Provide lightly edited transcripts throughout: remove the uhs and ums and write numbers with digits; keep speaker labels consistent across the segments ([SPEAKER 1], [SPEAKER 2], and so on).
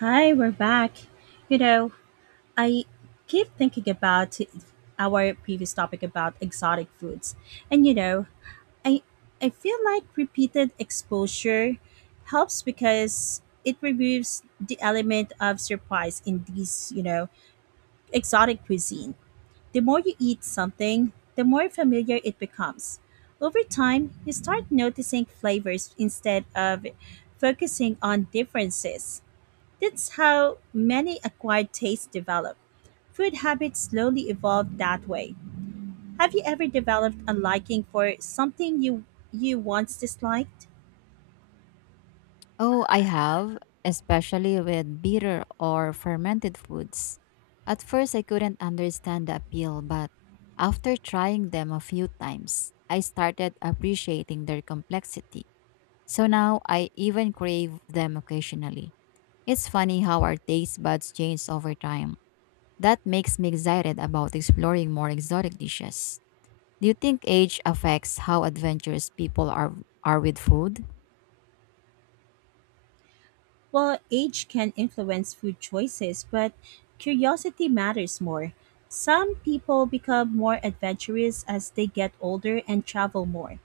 [SPEAKER 1] Hi, we're back. You know, I keep thinking about our previous topic about exotic foods. And you know, I feel like repeated exposure helps because it removes the element of surprise in these exotic cuisine. The more you eat something, the more familiar it becomes. Over time, you start noticing flavors instead of focusing on differences. That's how many acquired tastes develop. Food habits slowly evolve that way. Have you ever developed a liking for something you once disliked?
[SPEAKER 2] Oh, I have, especially with bitter or fermented foods. At first, I couldn't understand the appeal, but after trying them a few times, I started appreciating their complexity. So now I even crave them occasionally. It's funny how our taste buds change over time. That makes me excited about exploring more exotic dishes. Do you think age affects how adventurous people are with food?
[SPEAKER 1] Well, age can influence food choices, but curiosity matters more. Some people become more adventurous as they get older and travel more.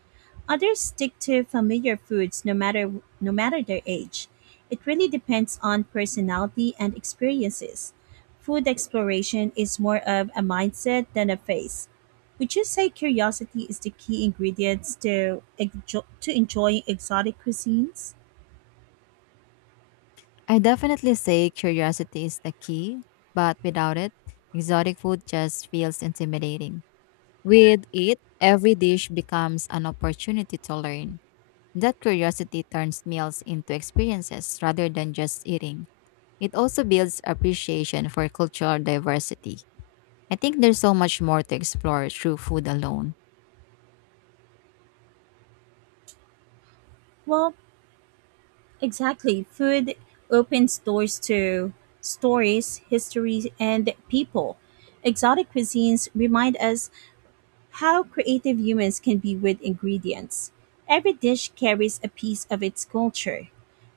[SPEAKER 1] Others stick to familiar foods no matter their age. It really depends on personality and experiences. Food exploration is more of a mindset than a phase. Would you say curiosity is the key ingredients to enjoying exotic cuisines?
[SPEAKER 2] I definitely say curiosity is the key, but without it, exotic food just feels intimidating. With it, every dish becomes an opportunity to learn. That curiosity turns meals into experiences rather than just eating. It also builds appreciation for cultural diversity. I think there's so much more to explore through food alone.
[SPEAKER 1] Well, exactly. Food opens doors to stories, history, and people. Exotic cuisines remind us how creative humans can be with ingredients. Every dish carries a piece of its culture.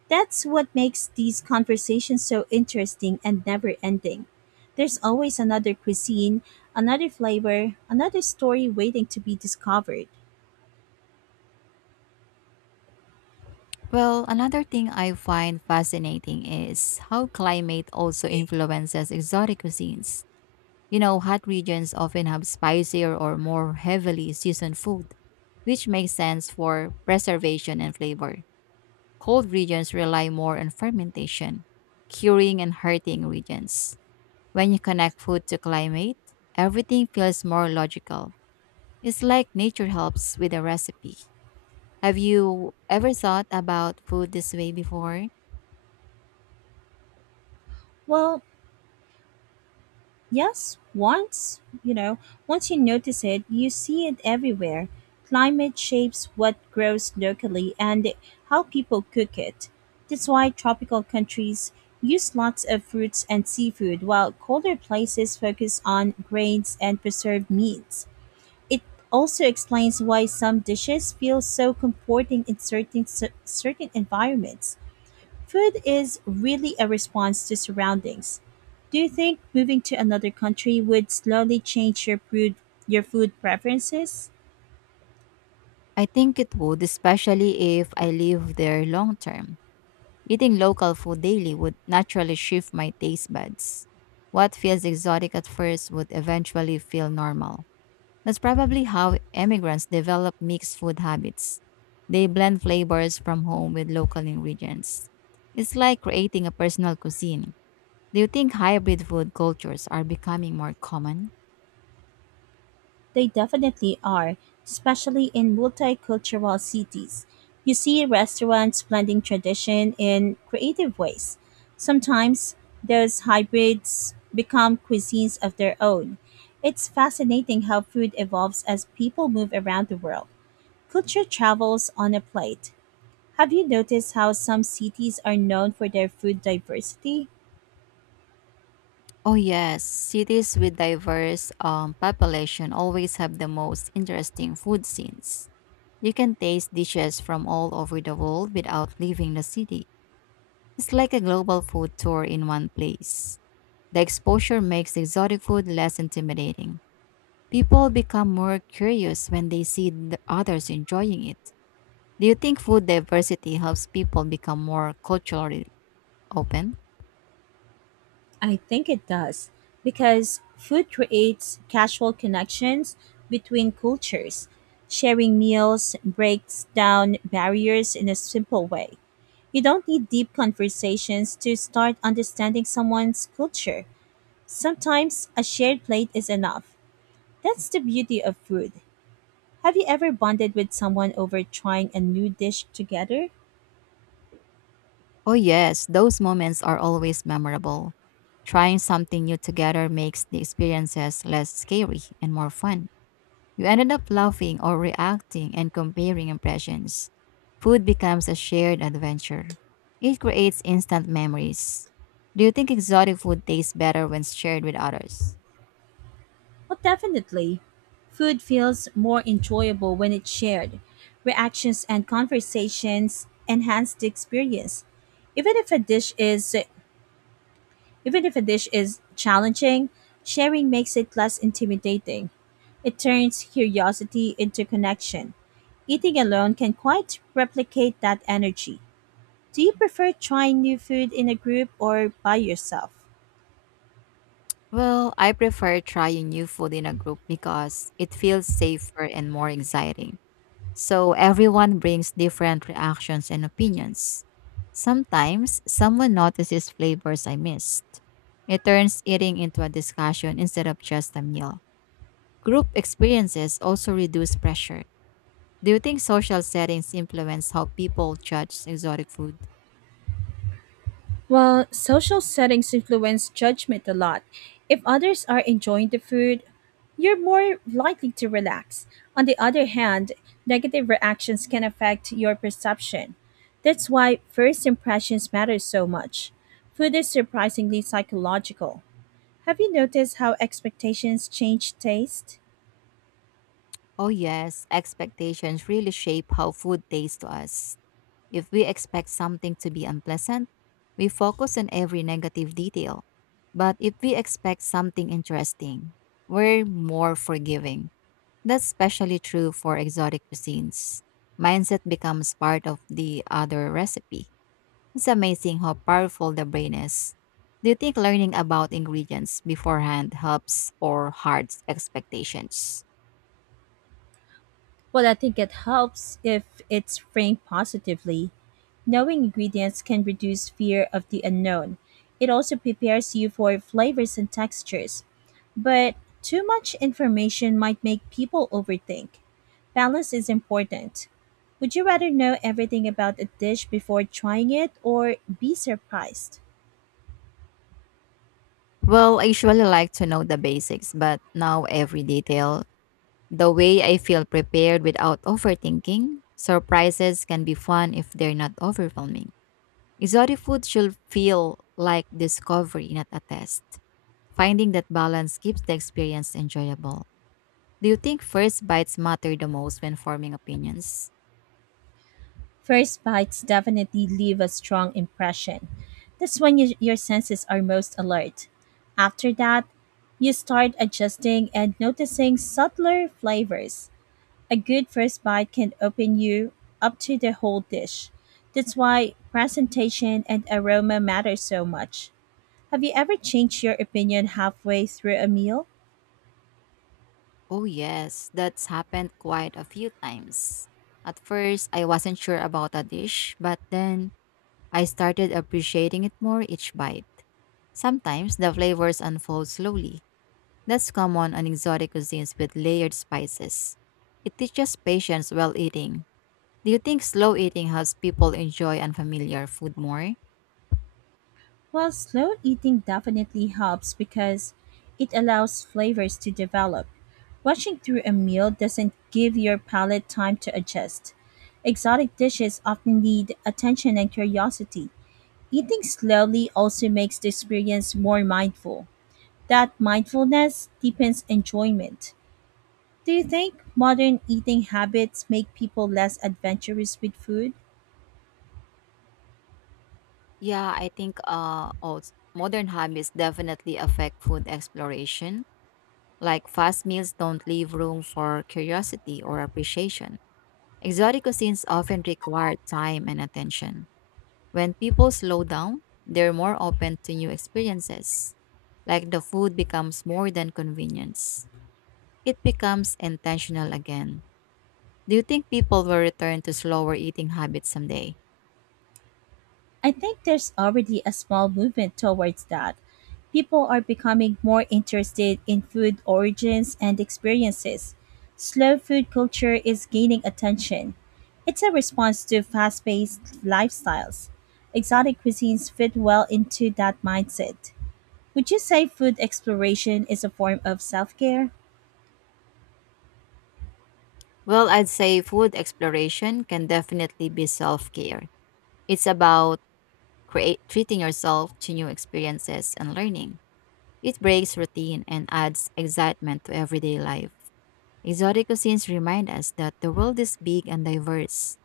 [SPEAKER 1] That's what makes these conversations so interesting and never ending. There's always another cuisine, another flavor, another story waiting to be discovered.
[SPEAKER 2] Well, another thing I find fascinating is how climate also influences exotic cuisines. You know, hot regions often have spicier or more heavily seasoned food, which makes sense for preservation and flavor. Cold regions rely more on fermentation, curing, and heating regions. When you connect food to climate, everything feels more logical. It's like nature helps with a recipe. Have you ever thought about food this way before?
[SPEAKER 1] Well, yes, once you notice it, you see it everywhere. Climate shapes what grows locally and how people cook it. That's why tropical countries use lots of fruits and seafood, while colder places focus on grains and preserved meats. It also explains why some dishes feel so comforting in certain environments. Food is really a response to surroundings. Do you think moving to another country would slowly change your food preferences?
[SPEAKER 2] I think it would, especially if I live there long term. Eating local food daily would naturally shift my taste buds. What feels exotic at first would eventually feel normal. That's probably how immigrants develop mixed food habits. They blend flavors from home with local ingredients. It's like creating a personal cuisine. Do you think hybrid food cultures are becoming more common?
[SPEAKER 1] They definitely are, especially in multicultural cities. You see restaurants blending tradition in creative ways. Sometimes those hybrids become cuisines of their own. It's fascinating how food evolves as people move around the world. Culture travels on a plate. Have you noticed how some cities are known for their food diversity?
[SPEAKER 2] Oh yes, cities with diverse population always have the most interesting food scenes. You can taste dishes from all over the world without leaving the city. It's like a global food tour in one place. The exposure makes exotic food less intimidating. People become more curious when they see the others enjoying it. Do you think food diversity helps people become more culturally open?
[SPEAKER 1] I think it does, because food creates casual connections between cultures. Sharing meals breaks down barriers in a simple way. You don't need deep conversations to start understanding someone's culture. Sometimes a shared plate is enough. That's the beauty of food. Have you ever bonded with someone over trying a new dish together?
[SPEAKER 2] Oh yes, those moments are always memorable. Trying something new together makes the experiences less scary and more fun. You ended up laughing or reacting and comparing impressions. Food becomes a shared adventure. It creates instant memories. Do you think exotic food tastes better when shared with others?
[SPEAKER 1] Well, definitely. Food feels more enjoyable when it's shared. Reactions and conversations enhance the experience. Even if a dish is Even if a dish is challenging, sharing makes it less intimidating. It turns curiosity into connection. Eating alone can quite replicate that energy. Do you prefer trying new food in a group or by yourself?
[SPEAKER 2] Well, I prefer trying new food in a group because it feels safer and more exciting. So everyone brings different reactions and opinions. Sometimes tastiest flavors I missed. It turns eating into a discussion instead of just a meal. Group experiences also reduce pressure. Do you think social settings influence how people judge exotic food?
[SPEAKER 1] Well, social settings influence judgment a lot. If others are enjoying the food, you're more likely to relax. On the other hand, negative reactions can affect your perception. That's why first impressions matter so much. Food is surprisingly psychological. Have you noticed how expectations change taste?
[SPEAKER 2] Oh, yes, expectations really shape how food tastes to us. If we expect something to be unpleasant, we focus on every negative detail. But if we expect something interesting, we're more forgiving. That's especially true for exotic cuisines. Mindset becomes part of the other recipe. It's amazing how powerful the brain is. Do you think learning about ingredients beforehand helps or hurts expectations?
[SPEAKER 1] Well, I think it helps if it's framed positively. Knowing ingredients can reduce fear of the unknown. It also prepares you for flavors and textures. But too much information might make people overthink. Balance is important. Would you rather know everything about a dish before trying it or be surprised?
[SPEAKER 2] Well, I usually like to know the basics, but now every detail, the way I feel prepared without overthinking, surprises can be fun if they're not overwhelming. Exotic food should feel like discovery, not a test. Finding that balance keeps the experience enjoyable. Do you think first bites matter the most when forming opinions?
[SPEAKER 1] First bites definitely leave a strong impression. That's when your senses are most alert. After that, you start adjusting and noticing subtler flavors. A good first bite can open you up to the whole dish. That's why presentation and aroma matter so much. Have you ever changed your opinion halfway through a meal?
[SPEAKER 2] Oh, yes, that's happened quite a few times. At first, I wasn't sure about a dish, but then I started appreciating it more each bite. Sometimes the flavors unfold slowly. That's common on exotic cuisines with layered spices. It teaches patience while eating. Do you think slow eating helps people enjoy unfamiliar food more?
[SPEAKER 1] Well, slow eating definitely helps because it allows flavors to develop. Rushing through a meal doesn't give your palate time to adjust. Exotic dishes often need attention and curiosity. Eating slowly also makes the experience more mindful. That mindfulness deepens enjoyment. Do you think modern eating habits make people less adventurous with food?
[SPEAKER 2] Yeah, I think modern habits definitely affect food exploration. Like fast meals don't leave room for curiosity or appreciation. Exotic cuisines often require time and attention. When people slow down, they're more open to new experiences. Like the food becomes more than convenience. It becomes intentional again. Do you think people will return to slower eating habits someday?
[SPEAKER 1] I think there's already a small movement towards that. People are becoming more interested in food origins and experiences. Slow food culture is gaining attention. It's a response to fast paced lifestyles. Exotic cuisines fit well into that mindset. Would you say food exploration is a form of self care?
[SPEAKER 2] Well, I'd say food exploration can definitely be self care. It's about treating yourself to new experiences and learning. It breaks routine and adds excitement to everyday life. Exotic cuisines remind us that the world is big and diverse.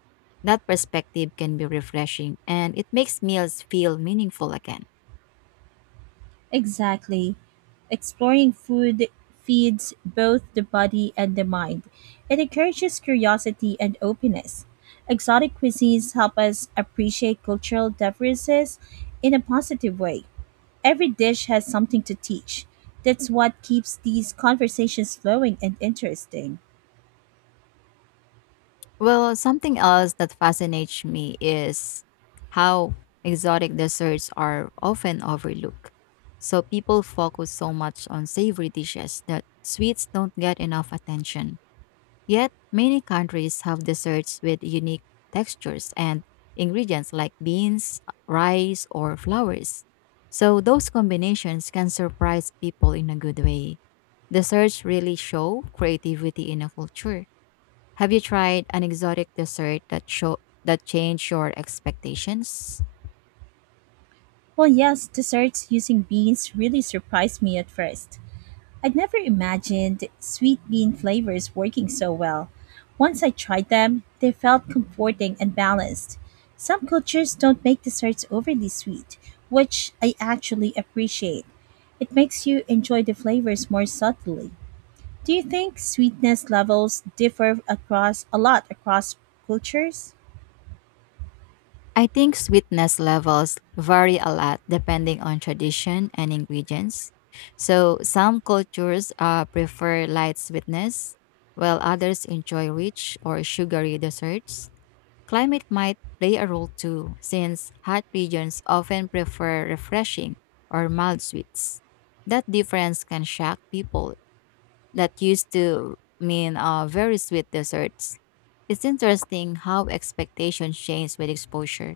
[SPEAKER 2] That perspective can be refreshing and it makes meals feel meaningful again.
[SPEAKER 1] Exactly. Exploring food feeds both the body and the mind. It encourages curiosity and openness. Exotic cuisines help us appreciate cultural differences in a positive way. Every dish has something to teach. That's what keeps these conversations flowing and interesting.
[SPEAKER 2] Well, something else that fascinates me is how exotic desserts are often overlooked. So people focus so much on savory dishes that sweets don't get enough attention. Yet, many countries have desserts with unique textures and ingredients like beans, rice, or flowers. So, those combinations can surprise people in a good way. Desserts really show creativity in a culture. Have you tried an exotic dessert that show that changed your expectations?
[SPEAKER 1] Well, yes, desserts using beans really surprised me at first. I'd never imagined sweet bean flavors working so well. Once I tried them, they felt comforting and balanced. Some cultures don't make desserts overly sweet, which I actually appreciate. It makes you enjoy the flavors more subtly. Do you think sweetness levels differ across a lot across cultures?
[SPEAKER 2] I think sweetness levels vary a lot depending on tradition and ingredients. So, some cultures prefer light sweetness, while others enjoy rich or sugary desserts. Climate might play a role too, since hot regions often prefer refreshing or mild sweets. That difference can shock people that used to mean very sweet desserts. It's interesting how expectations change with exposure.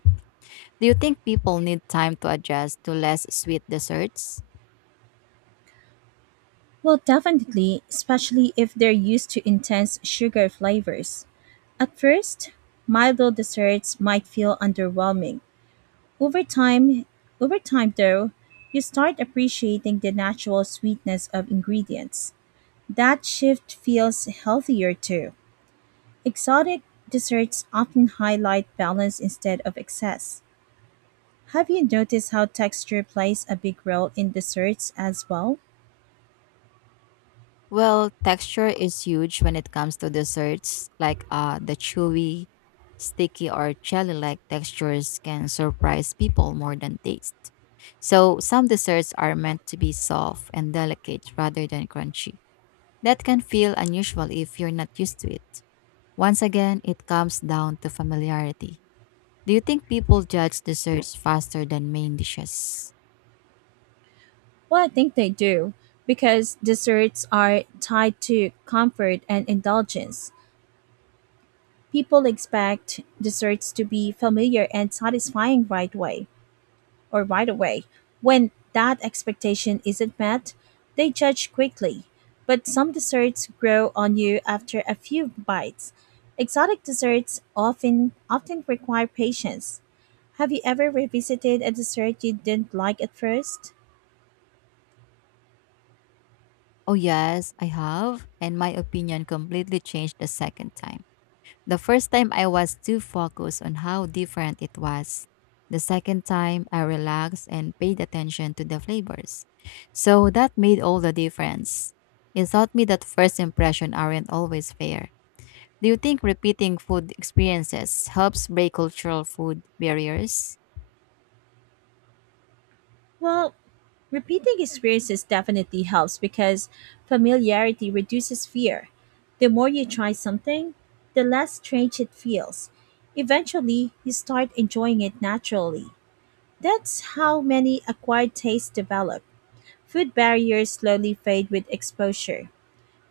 [SPEAKER 2] Do you think people need time to adjust to less sweet desserts?
[SPEAKER 1] Well, definitely, especially if they're used to intense sugar flavors. At first, milder desserts might feel underwhelming. Over time, Over time though, you start appreciating the natural sweetness of ingredients. That shift feels healthier too. Exotic desserts often highlight balance instead of excess. Have you noticed how texture plays a big role in desserts as well?
[SPEAKER 2] Well, texture is huge when it comes to desserts, like the chewy, sticky, or jelly like textures can surprise people more than taste. So, some desserts are meant to be soft and delicate rather than crunchy. That can feel unusual if you're not used to it. Once again, it comes down to familiarity. Do you think people judge desserts faster than main dishes?
[SPEAKER 1] Well, I think they do, because desserts are tied to comfort and indulgence. People expect desserts to be familiar and satisfying right away or right away. When that expectation isn't met, they judge quickly. But some desserts grow on you after a few bites. Exotic desserts often require patience. Have you ever revisited a dessert you didn't like at first?
[SPEAKER 2] Oh, yes, I have. And my opinion completely changed the second time. The first time, I was too focused on how different it was. The second time, I relaxed and paid attention to the flavors. So that made all the difference. It taught me that first impressions aren't always fair. Do you think repeating food experiences helps break cultural food barriers?
[SPEAKER 1] Well, repeating experiences definitely helps because familiarity reduces fear. The more you try something, the less strange it feels. Eventually, you start enjoying it naturally. That's how many acquired tastes develop. Food barriers slowly fade with exposure.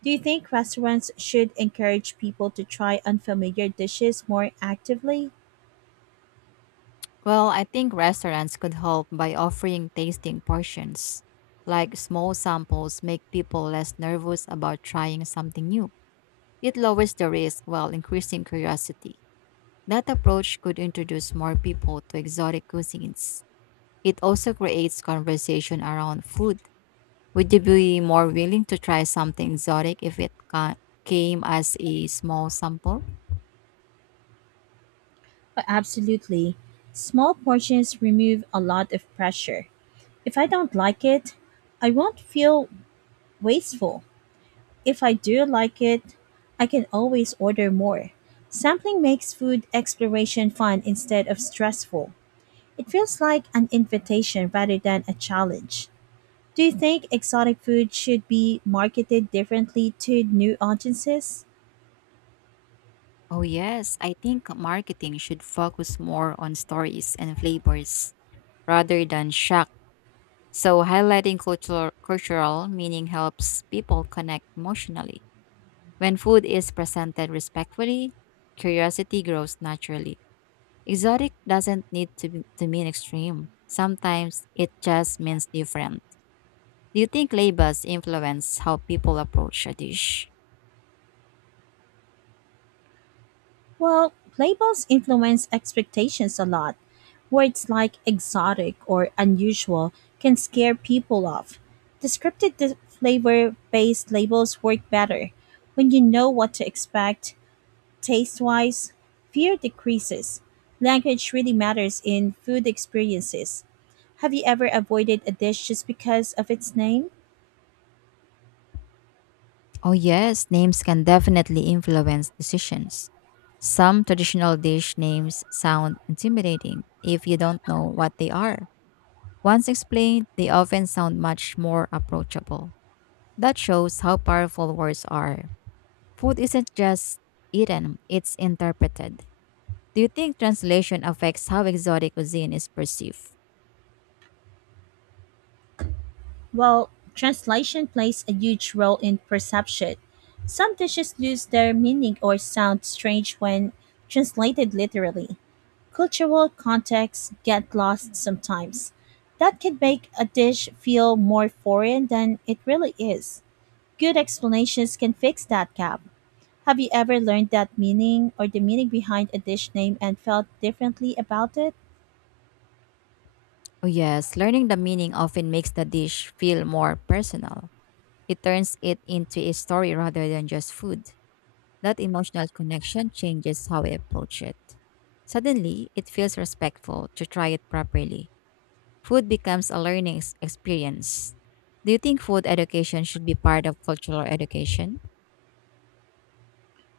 [SPEAKER 1] Do you think restaurants should encourage people to try unfamiliar dishes more actively?
[SPEAKER 2] Well, I think restaurants could help by offering tasting portions. Like small samples make people less nervous about trying something new. It lowers the risk while increasing curiosity. That approach could introduce more people to exotic cuisines. It also creates conversation around food. Would you be more willing to try something exotic if came as a small sample?
[SPEAKER 1] Absolutely. Small portions remove a lot of pressure. If I don't like it, I won't feel wasteful. If I do like it, I can always order more. Sampling makes food exploration fun instead of stressful. It feels like an invitation rather than a challenge. Do you think exotic food should be marketed differently to new audiences?
[SPEAKER 2] Oh, yes, I think marketing should focus more on stories and flavors rather than shock. So highlighting cultural meaning helps people connect emotionally. When food is presented respectfully, curiosity grows naturally. Exotic doesn't need to mean extreme. Sometimes it just means different. Do you think labels influence how people approach a dish?
[SPEAKER 1] Well, labels influence expectations a lot. Words like exotic or unusual can scare people off. Descriptive flavor based labels work better. When you know what to expect, taste wise, fear decreases. Language really matters in food experiences. Have you ever avoided a dish just because of its name?
[SPEAKER 2] Oh yes, names can definitely influence decisions. Some traditional dish names sound intimidating if you don't know what they are. Once explained, they often sound much more approachable. That shows how powerful words are. Food isn't just eaten, it's interpreted. Do you think translation affects how exotic cuisine is perceived?
[SPEAKER 1] Well, translation plays a huge role in perception. Some dishes lose their meaning or sound strange when translated literally. Cultural contexts get lost sometimes. That can make a dish feel more foreign than it really is. Good explanations can fix that gap. Have you ever learned that meaning or the meaning behind a dish name and felt differently about it?
[SPEAKER 2] Oh, yes, learning the meaning often makes the dish feel more personal. It turns it into a story rather than just food. That emotional connection changes how we approach it. Suddenly, it feels respectful to try it properly. Food becomes a learning experience. Do you think food education should be part of cultural education?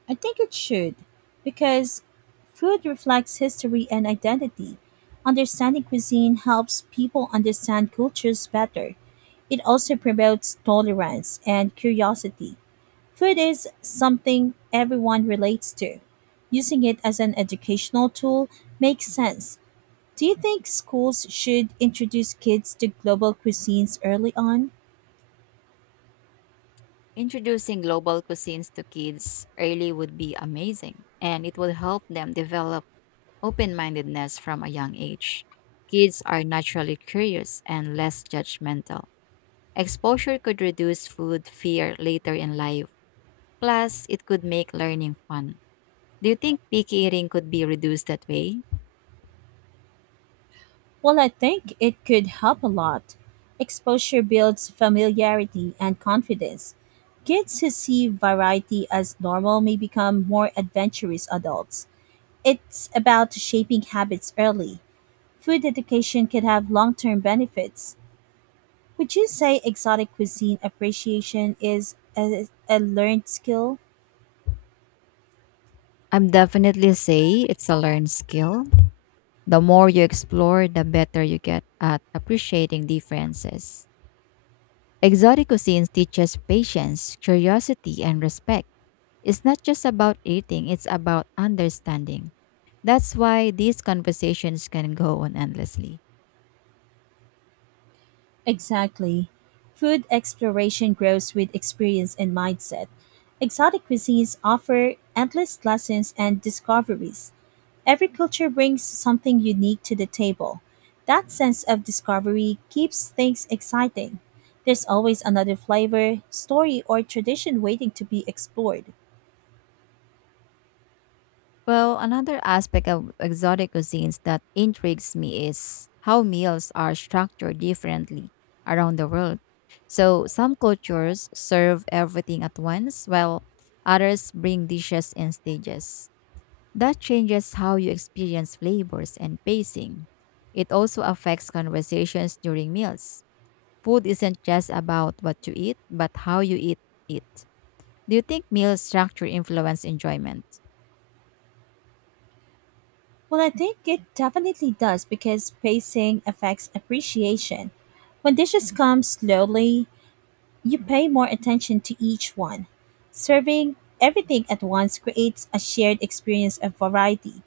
[SPEAKER 1] I think it should, because food reflects history and identity. Understanding cuisine helps people understand cultures better. It also promotes tolerance and curiosity. Food is something everyone relates to. Using it as an educational tool makes sense. Do you think schools should introduce kids to global cuisines early on?
[SPEAKER 2] Introducing global cuisines to kids early would be amazing, and it would help them develop open mindedness from a young age. Kids are naturally curious and less judgmental. Exposure could reduce food fear later in life. Plus, it could make learning fun. Do you think picky eating could be reduced that way?
[SPEAKER 1] Well, I think it could help a lot. Exposure builds familiarity and confidence. Kids who see variety as normal may become more adventurous adults. It's about shaping habits early. Food education could have long term benefits. Would you say exotic cuisine appreciation is a learned skill?
[SPEAKER 2] I'm definitely say it's a learned skill. The more you explore, the better you get at appreciating differences. Exotic cuisines teaches patience, curiosity, and respect. It's not just about eating, it's about understanding. That's why these conversations can go on endlessly.
[SPEAKER 1] Exactly. Food exploration grows with experience and mindset. Exotic cuisines offer endless lessons and discoveries. Every culture brings something unique to the table. That sense of discovery keeps things exciting. There's always another flavor, story, or tradition waiting to be explored.
[SPEAKER 2] Well, another aspect of exotic cuisines that intrigues me is how meals are structured differently around the world. So, some cultures serve everything at once, while others bring dishes in stages. That changes how you experience flavors and pacing. It also affects conversations during meals. Food isn't just about what you eat, but how you eat it. Do you think meal structure influence enjoyment?
[SPEAKER 1] Well, I think it definitely does because pacing affects appreciation. When dishes come slowly, you pay more attention to each one. Serving everything at once creates a shared experience of variety.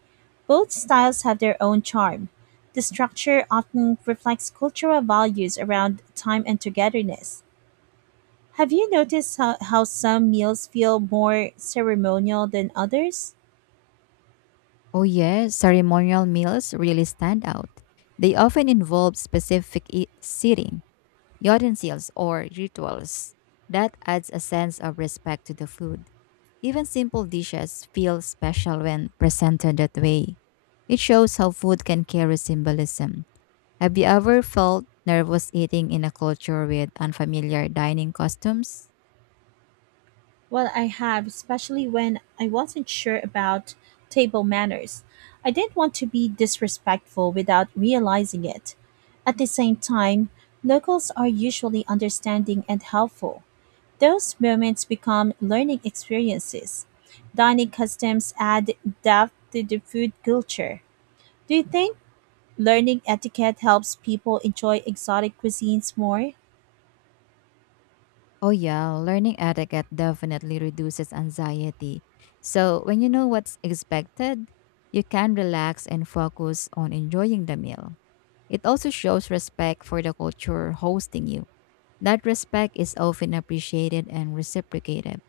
[SPEAKER 1] Both styles have their own charm. The structure often reflects cultural values around time and togetherness. Have you noticed how some meals feel more ceremonial than others?
[SPEAKER 2] Oh, yes, ceremonial meals really stand out. They often involve specific seating, utensils, or rituals. That adds a sense of respect to the food. Even simple dishes feel special when presented that way. It shows how food can carry symbolism. Have you ever felt nervous eating in a culture with unfamiliar dining costumes?
[SPEAKER 1] Well, I have, especially when I wasn't sure about table manners. I didn't want to be disrespectful without realizing it. At the same time, locals are usually understanding and helpful. Those moments become learning experiences. Dining customs add depth to the food culture. Do you think learning etiquette helps people enjoy exotic cuisines more?
[SPEAKER 2] Oh, yeah, learning etiquette definitely reduces anxiety. So, when you know what's expected, you can relax and focus on enjoying the meal. It also shows respect for the culture hosting you. That respect is often appreciated and reciprocated.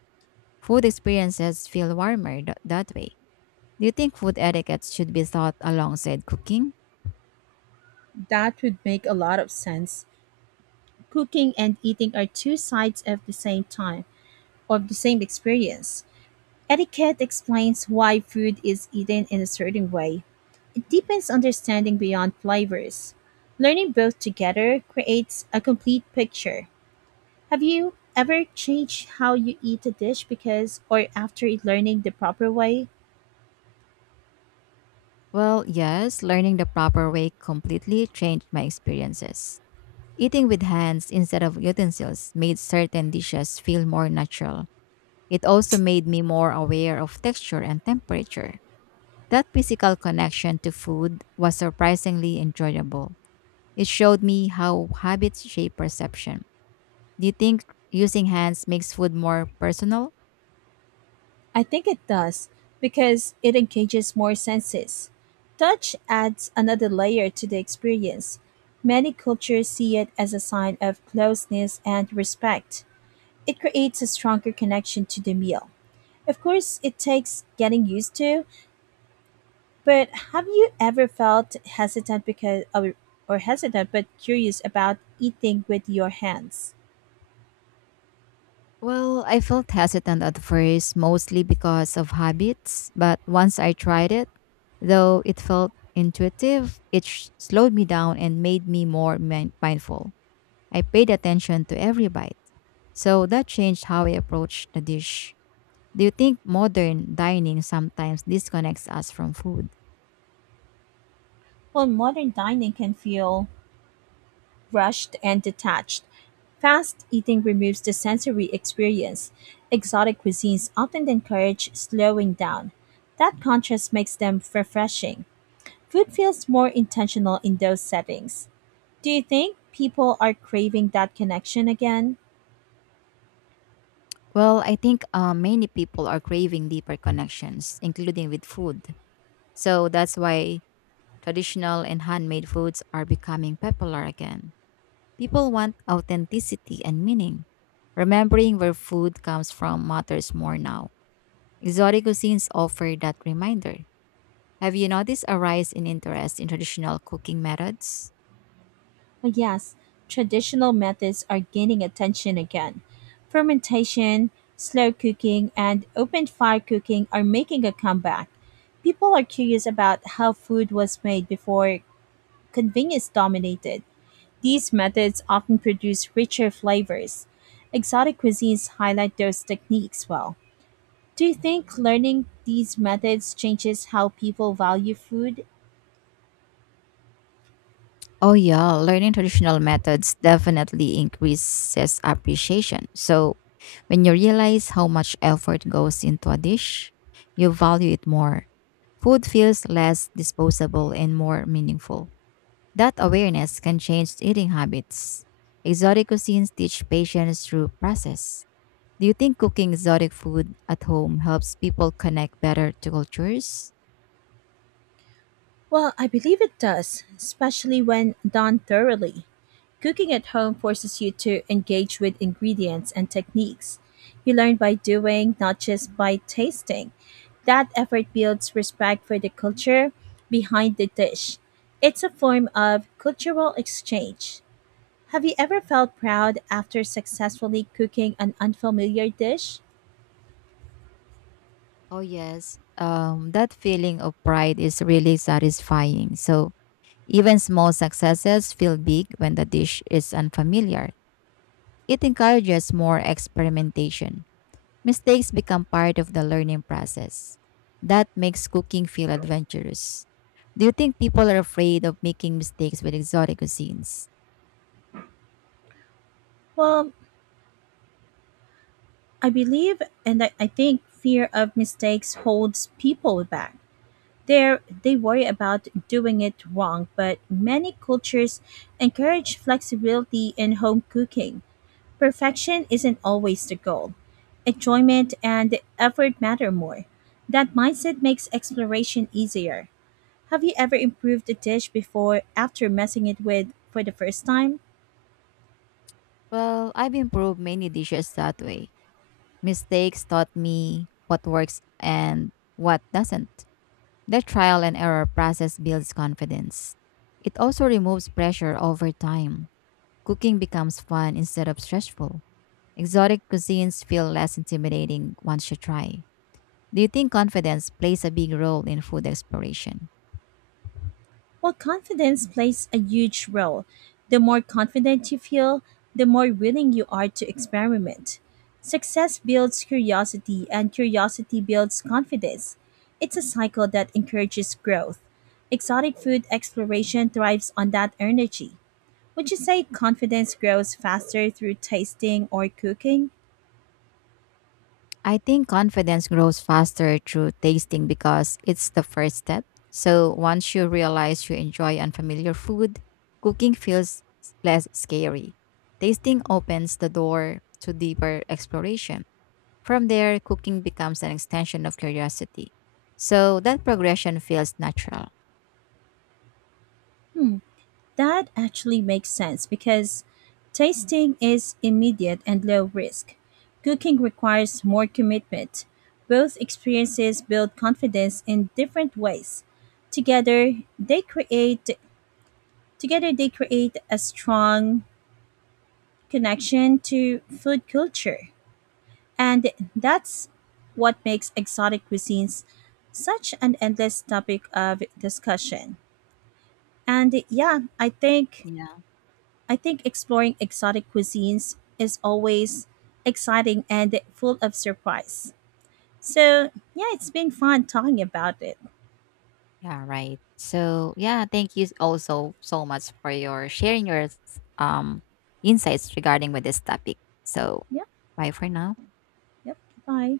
[SPEAKER 2] Food experiences feel warmer that way. Do you think food etiquette should be taught alongside cooking?
[SPEAKER 1] That would make a lot of sense. Cooking and eating are two sides of of the same experience. Etiquette explains why food is eaten in a certain way. It deepens understanding beyond flavors. Learning both together creates a complete picture. Have you ever changed how you eat a dish because or after learning the proper way?
[SPEAKER 2] Well, yes, learning the proper way completely changed my experiences. Eating with hands instead of utensils made certain dishes feel more natural. It also made me more aware of texture and temperature. That physical connection to food was surprisingly enjoyable. It showed me how habits shape perception. Do you think using hands makes food more personal?
[SPEAKER 1] I think it does because it engages more senses. Touch adds another layer to the experience. Many cultures see it as a sign of closeness and respect. It creates a stronger connection to the meal. Of course, it takes getting used to, but have you ever felt hesitant because or hesitant but curious about eating with your hands?
[SPEAKER 2] Well, I felt hesitant at first, mostly because of habits, but once I tried it, though it felt intuitive, it slowed me down and made me more mindful. I paid attention to every bite, so that changed how I approached the dish. Do you think modern dining sometimes disconnects us from food?
[SPEAKER 1] Well, modern dining can feel rushed and detached. Fast eating removes the sensory experience. Exotic cuisines often encourage slowing down. That contrast makes them refreshing. Food feels more intentional in those settings. Do you think people are craving that connection again?
[SPEAKER 2] Well, I think many people are craving deeper connections, including with food. So that's why traditional and handmade foods are becoming popular again. People want authenticity and meaning. Remembering where food comes from matters more now. Exotic cuisines offer that reminder. Have you noticed a rise in interest in traditional cooking methods?
[SPEAKER 1] Oh, yes, traditional methods are gaining attention again. Fermentation, slow cooking, and open fire cooking are making a comeback. People are curious about how food was made before convenience dominated. These methods often produce richer flavors. Exotic cuisines highlight those techniques well. Do you think learning these methods changes how people value food?
[SPEAKER 2] Oh yeah, learning traditional methods definitely increases appreciation. So, when you realize how much effort goes into a dish, you value it more. Food feels less disposable and more meaningful. That awareness can change eating habits. Exotic cuisines teach patience through process. Do you think cooking exotic food at home helps people connect better to cultures?
[SPEAKER 1] Well, I believe it does, especially when done thoroughly. Cooking at home forces you to engage with ingredients and techniques. You learn by doing, not just by tasting. That effort builds respect for the culture behind the dish. It's a form of cultural exchange. Have you ever felt proud after successfully cooking an unfamiliar dish?
[SPEAKER 2] Oh, yes. That feeling of pride is really satisfying. So, even small successes feel big when the dish is unfamiliar. It encourages more experimentation. Mistakes become part of the learning process. That makes cooking feel adventurous. Do you think people are afraid of making mistakes with exotic cuisines?
[SPEAKER 1] Well, I believe and I think fear of mistakes holds people back. They worry about doing it wrong, but many cultures encourage flexibility in home cooking. Perfection isn't always the goal. Enjoyment and effort matter more. That mindset makes exploration easier. Have you ever improved a dish before after messing it with for the first time?
[SPEAKER 2] Well, I've improved many dishes that way. Mistakes taught me what works and what doesn't. The trial and error process builds confidence. It also removes pressure over time. Cooking becomes fun instead of stressful. Exotic cuisines feel less intimidating once you try. Do you think confidence plays a big role in food exploration?
[SPEAKER 1] Well, confidence plays a huge role. The more confident you feel, the more willing you are to experiment. Success builds curiosity, and curiosity builds confidence. It's a cycle that encourages growth. Exotic food exploration thrives on that energy. Would you say confidence grows faster through tasting or cooking?
[SPEAKER 2] I think confidence grows faster through tasting because it's the first step. So once you realize you enjoy unfamiliar food, cooking feels less scary. Tasting opens the door to deeper exploration. From there, cooking becomes an extension of curiosity. So that progression feels natural.
[SPEAKER 1] Hmm. That actually makes sense because tasting is immediate and low risk. Cooking requires more commitment. Both experiences build confidence in different ways. Together, they create Together they create a strong connection to food culture. And that's what makes exotic cuisines such an endless topic of discussion. And yeah,
[SPEAKER 2] Yeah.
[SPEAKER 1] I think exploring exotic cuisines is always exciting and full of surprise. So, yeah, it's been fun talking about it.
[SPEAKER 2] Yeah, right. So yeah, thank you also so much for your sharing your um insights regarding with this topic. So
[SPEAKER 1] Yep,
[SPEAKER 2] bye for now.
[SPEAKER 1] yep. Bye.